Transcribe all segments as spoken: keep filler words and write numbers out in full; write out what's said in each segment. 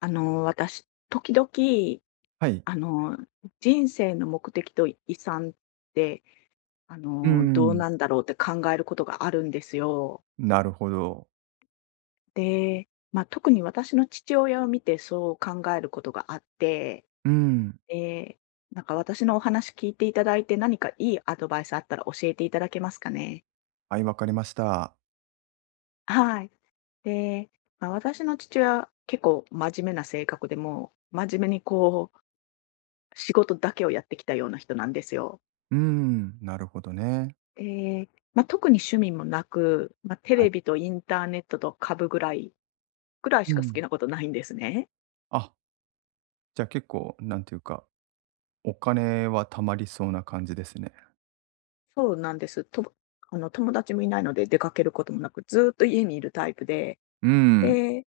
あの、私、時々、はい。あの、人生の目的と遺産って、あうの、どうん。なんだろうって考えることがあるんですよ。なるほど。で、まあ、特に私の父親を見てそう考えることがあって、うん。で、なんか私のお話聞いていただいて何かいいアドバイスあったら教えていただけますかね。はい、わかりました。はい。で、まあ、私の父親、結構真面目な性格でもう、真面目にこう、仕事だけをやってきたような人なんですよ。うん、なるほどね。ええ、ま、特に趣味もなく、ま、テはい。レビとインターネットと株ぐらいぐらいしうか好ん。きなことないんですね。あ、じゃあ結構、なんていうか、お金は貯まりそうな感じですね。そうなんです。とぶあの、友達もいないので出かけることもなく、ずっと家にいるタイプで、うん。で、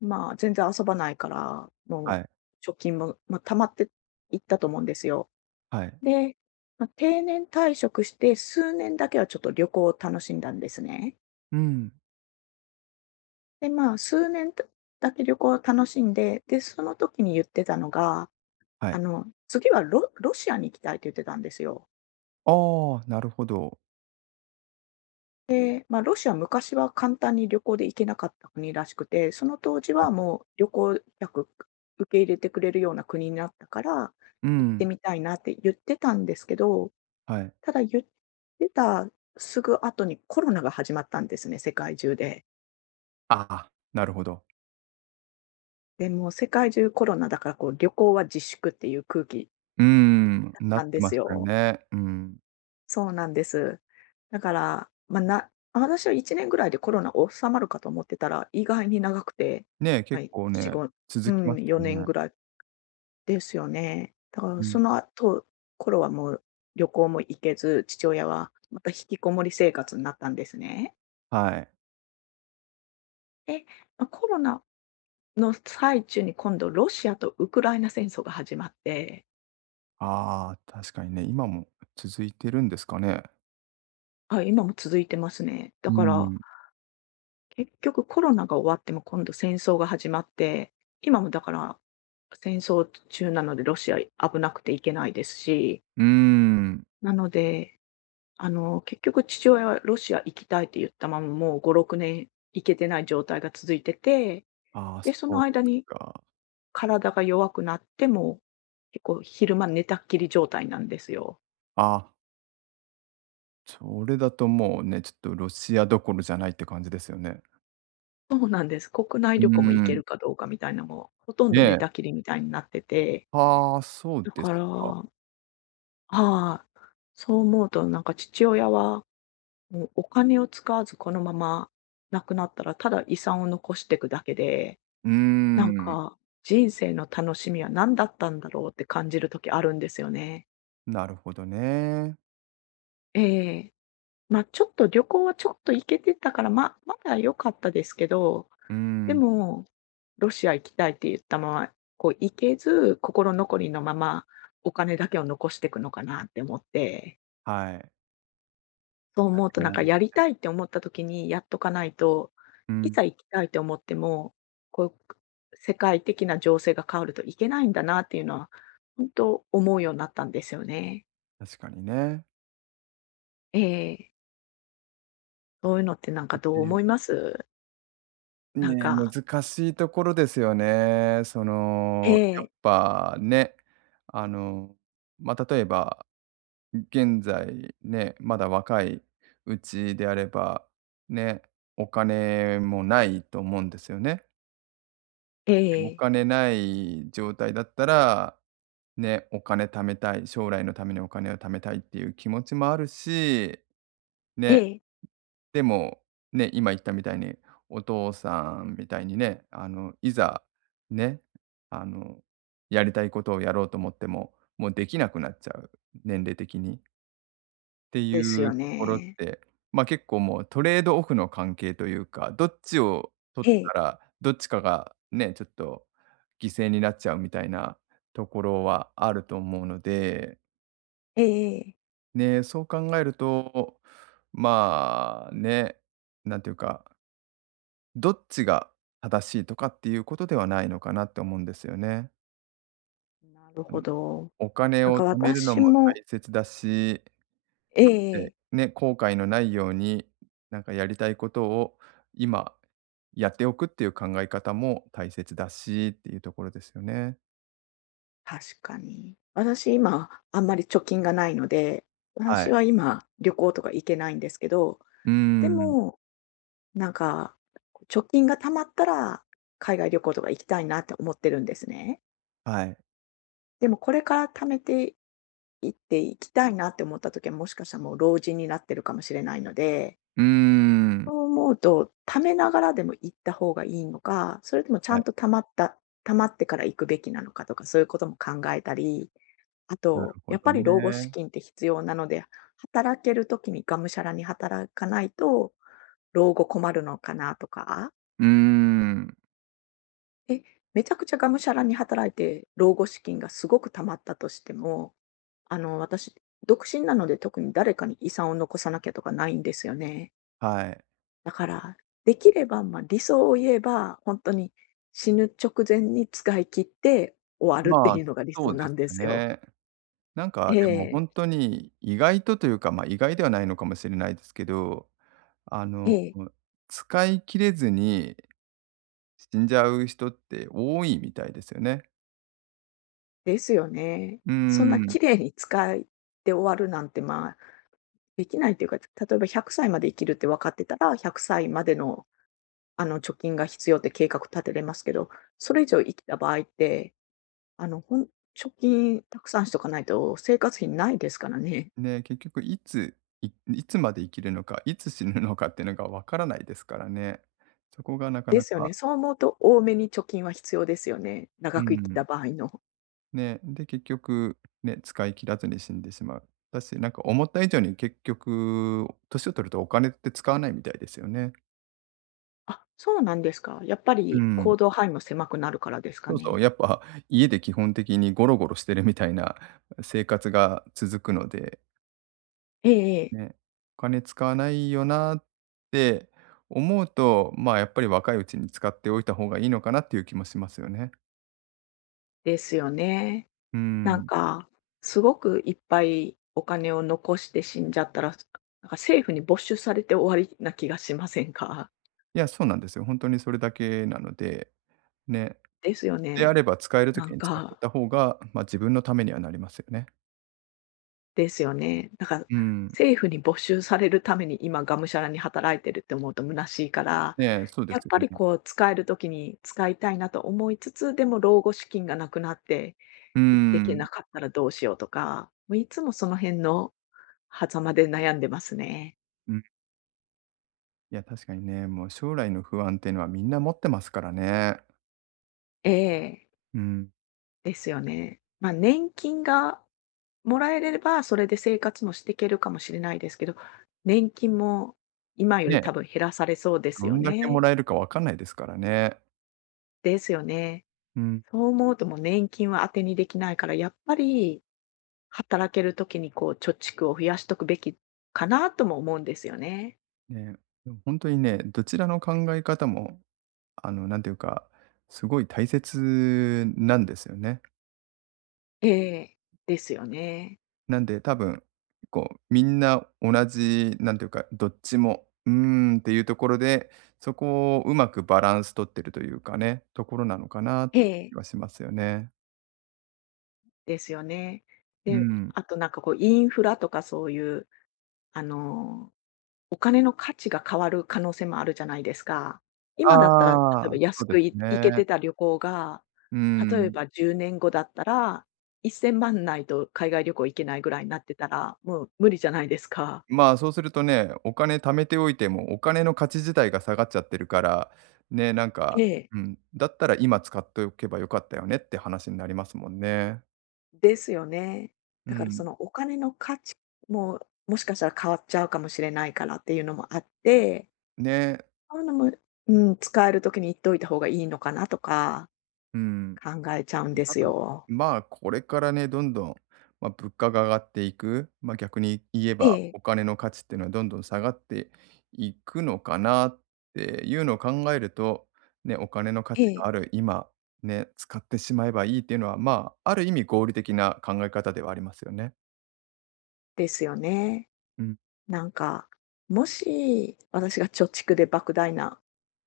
まあ、全然遊ばないから、もはうい。貯金も、ま、溜まっていったと思うんですよ。はい。で、ま、定年退職して数年だけはちょっと旅行を楽しんだんですね。うん。で、まあ、数年だだけ旅行を楽しんで、で、その時に言ってたのがはあい。の、次はロロシアに行きたいって言ってたんですよ。ああ、なるほど。で、まあ、ロシア昔は簡単に旅行で行けなかった国らしくて、その当時はい。はもう旅行客受け入れてくれるような国になったから、う行っん。てみたいなって言ってたんですけど、はい。ただ言ってたすぐ後にコロナが始まったんですね、世界中で。ああ、なるほど。で、もう世界中コロナだからこう旅行は自粛っていう空気うん、ななっんてでますしたよよ。ね。うん。そうなんです。だから、まあ、な私はいちねんぐらいでコロナ収まるかと思ってたら、意外に長くて、ね、まあ、結よん、構ね、ご、続うきましん、たよよねんね。ぐらいですよね。だからうそん。の後、頃はもう旅行も行けず、父親はまた引きこもり生活になったんですね。はい。で、まあ、コロナの最中に今度ロシアとウクライナ戦争が始まって、ああ、確かにね、今も続いてるんですかね？あ、今も続いてますね。だうからん、結局コロナが終わっても今度戦争が始まって、今もだから戦争中なのでロシア危なくて行けないですし、うーん。なので、あの、結局父親はロシア行きたいって言ったままもうご、ろくねん行けてない状態が続いてて、ああ、で、そそのうで間すにか。体が弱くなっても、結構昼間寝たっきり状態なんですよ。あ、それだともうね、ちょっとロシアどころじゃないって感じですよね。そうなんです。国う内ー旅行も行けん、るかどうかみたいなのも、ほとんど寝ね。たきりみたいになってて、ああ、そうだでかすら、か。はい。そう思うと、なんか父親は、もうお金を使わずこのまま亡くなったら、ただ遺産を残していくだけで、うーなんん、か、人生の楽しみは何だったんだろうって感じる時あるんですよね。なるほどね。ええ。ま、ちょっと旅行はちょっと行けてたから、ままだ良かったですけど、うでん、も、ロシア行きたいって言ったまま、こう行けず、心残りのまま、お金だけを残していくのかなって思って。はい。そう思うと、なんかやね、りたいって思った時にやっとかないと、ういん、ざ行きたいと思っても、こう、世界的な情勢が変わるといけないんだなっていうのは、本当思うようになったんですよね。確かにね。ええ。そういうのってなそんかどうれで思います？なんね、か、難しいところですよね。そえの、やっえ、ぱね、あの、まあ、例えば、現在ね、まだ若いうちであれば、ね、お金もないと思うんですよね。えおえ、金ない状態だったら、ね、お金貯めたい、将来のためにお金を貯めたいっていう気持ちもあるし、えね、え、でも、ね、今言ったみたいに、お父さんみたいにね、あの、いざ、ね、あの、やりたいことをやろうと思っても、もうできなくなっちゃう、年齢的に。ていですうよところっね。て、まあ、結構もうトレードオフの関係というか、どっちを取えっえ、たら、どっちかがね、ちょっと犠牲になっちゃうみたいなところはあると思うので、ええええ、ですよね、ええええ、ね、そう考えると、まあ、ね、なんていうか、どっちが正しいとかっていうことではないのかなって思うんですよね。なるほど。お金なんをか貯めるの私もも、大切だしええでえ。ね、後悔のないように、なんかやりたいことを今やっておくっていう考え方も大切だしっていうところですよね。確かに。私今、あんまり貯金がないので、は私い。は今、旅行とか行けないんですけど、うーでん。も、なんか、貯金が貯まったら、海外旅行とか行きたいなって思ってるんですね。はい。でもこれから貯めていって行きたいなって思った時は、もしかしたらもう老人になってるかもしれないので、うーん。そう思うと、貯めながらでも行った方がいいのか、それともちゃはい。んと貯まった、貯まってから行くべきなのかとか、そういうことも考えたり、あなると、ほやっどぱり老後資ね。金って必要なので、働ける時にがむしゃらに働かないと、老後困るのかなとか、うーん。え、めちゃくちゃがむしゃらに働いて、老後資金がすごく貯まったとしても、あの、私、独身なので特に誰かに遺産を残さなきゃとかないんですよね。はい。だから、できれば、まあ、理想を言えば、本当に死ぬ直前に使い切って終わるってまいあ、うのが理そ想うでなすんでよすよ。ね。なんかえでもえ、本当に意外とというか、ま、意外ではないのかもしれないですけど、あえの、え。使い切れずに死んじゃう人って多いみたいですよね。ですよね。うーそんなん。綺麗に使って終わるなんて、まあ、できないというか、例えばひゃくさいまで生きるって分かってたら、ひゃくさいまでの、あの、貯金が必要って計画立てれますけど、それ以上生きた場合って、あの、ほん貯金たくさんしとかないと生活費ないですからね。ね、結局いつ、いいつまで生きるのか、いつ死ぬのかっていうのがわからないですからね。そこがなかでなすよか、ね。そう思うと多めに貯金は必要ですよね。う長く生きん、た場合の。ね、で、結局、ね、使い切らずに死んでしまう。だし、なんか思った以上に結局、年を取るとお金って使わないみたいですよね。あ、そうなんですか。やっぱうりん。行動範囲も狭くなるからですかそうそう、ね。やっぱ家で基本的にゴロゴロしてるみたいな生活が続くのでええええ。ね、お金使わないよなって思うと、まあ、やっぱり若いうちに使っておいた方がいいのかなっていう気もしますよね。ですよね。うなんん。か、すごくいっぱいお金を残して死んじゃったら、なんか政府に没収されて終わりな気がしませんか？いや、そうなんですよ。本当にそれだけなので、ね。ですよであね。れば使えるとなきんに使ってか、た方が、ま、自分のためにはなりますよね。ですよね。だからうん。政府に没収されるために今がむしゃらに働いてるって思うと虚しいから、ね、そうでやっすよぱりね。こう使える時に使いたいなと思いつつ、でも老後資金がなくなってう行ってけん。なかったらどうしようとか、もういつもその辺の狭間で悩んでますね。うん。いや、確かにね、もう将来の不安っていうのはみんな持ってますからね。ええ。うん。ですよね。まあ、年金がもらえれば、それで生活もしていけるかもしれないですけど、年金も今よりね、多分減らされそうでどすよんだけもね。らえるかわかんないですからね。ですよね。うん。そう思うともう年金は当てにできないから、やっぱり働ける時にこう貯蓄を増やしとくべきかなとも思うんですよね。ね、でも本当にね、どちらの考え方も、あの、なんていうか、すごい大切なんですよね。ええ、ですよね。なんで多分、こうみんな同じ、なんていうか、どっちも、うーんっていうところで、そこをうまくバランス取ってるというかね、ところなのかなっえて気え、はしますよね。ですよね。うで、ん。あとなんかこうインフラとかそういう、あのお金の価値が変わる可能性もあるじゃないですか。あ今だったら、例えばあ、そ安うでくすい行けね。てた旅行が、う例えん。ばじゅうねんごだったら、いっせんまんないと海外旅行行けないぐらいになってたら、もう無理じゃないですか。まあ、そうするとね、お金貯めておいても、お金の価値自体が下がっちゃってるから、ね、なんえか、え、うん、だったら今使っておけばよかったよねって話になりますもんね。ですよね。うだからそん。のお金の価値も、もしかしたら変わっちゃうかもしれないからっていうのもあって、ね。そういうのも、うん、使える時に言っといた方がいいのかなとかうん。考えちゃうんで多す分、よ。まあ、これからね、どんどん、まあ、物価が上がっていく、まあ、逆に言ええば、え、お金の価値っていうのはどんどん下がっていくのかなっていうのを考えると、ね、お金の価え値がえ、ある今、ね、使ってしまえばいいっていうのは、まあ、ある意味合理的な考え方ではありますよね。ですよね。うん、なんか、もし私が貯蓄で莫大な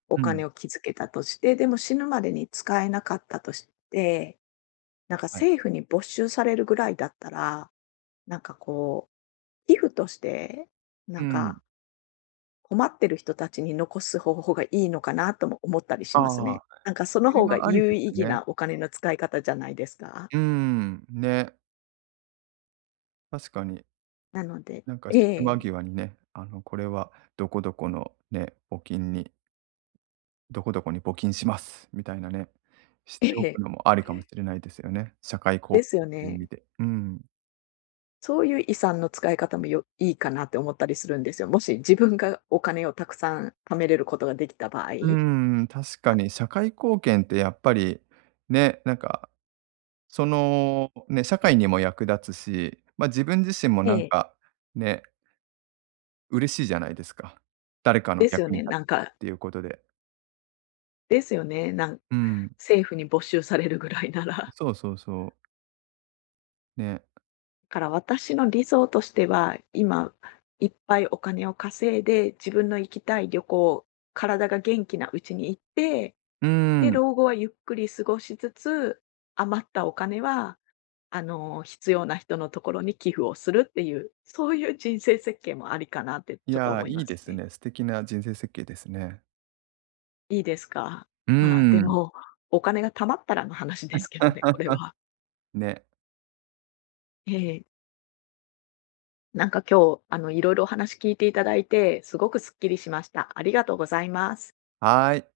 おうん、金を築けたとして、でも死ぬまでに使えなかったとして、なんかはい。政府に没収されるぐらいだったら、なんかこう、寄付として、なうんん。か困ってる人たちに残す方法がいいのかなとも思ったりしますああ、ね。なんかそそのれ方がはありで有意す義よね。なお金の使い方じゃないですか。うーん、ね、確かに。なので、なんか死えぬ間え、際にね、あの、これはどこどこのね、募金にどこどこに募金しますみたいなね、しえておくえ、のもありかもしれないですよね。社会貢で献すよっていう意味ね。で。うん。そういう遺産の使い方もよいいかなって思ったりするんですよ。もし自分がお金をたくさん貯めれることができた場合。うーん、確かあ、に社会貢献ってやっぱり、ね、なんか、その、ね、社会にも役立つし、ま、自分自身もなえんえ。か、ね、嬉しいじゃないですか。誰かのですよ役にね、立なてんてっか、ていうことで。ですよね、なんうん。政府に没収されるぐらいなら。そうそうそう。ね。から私の理想としては、今いっぱいお金を稼いで、自分の行きたい旅行、体が元気なうちに行って、うーで、ん。老後はゆっくり過ごしつつ、余ったお金は、あの、必要な人のところに寄付をするっていう、そういう人生設計もありかなっていちょっとや、思いいまいですすね。ね。素敵な人生設計ですね。いいですか？うーまあ、でん。も、お金が貯まったらの話ですけどね、これは。ね。ええ。なんか今日、あの、いろいろお話聞いていただいて、すごくすっきりしました。ありがとうございます。はい。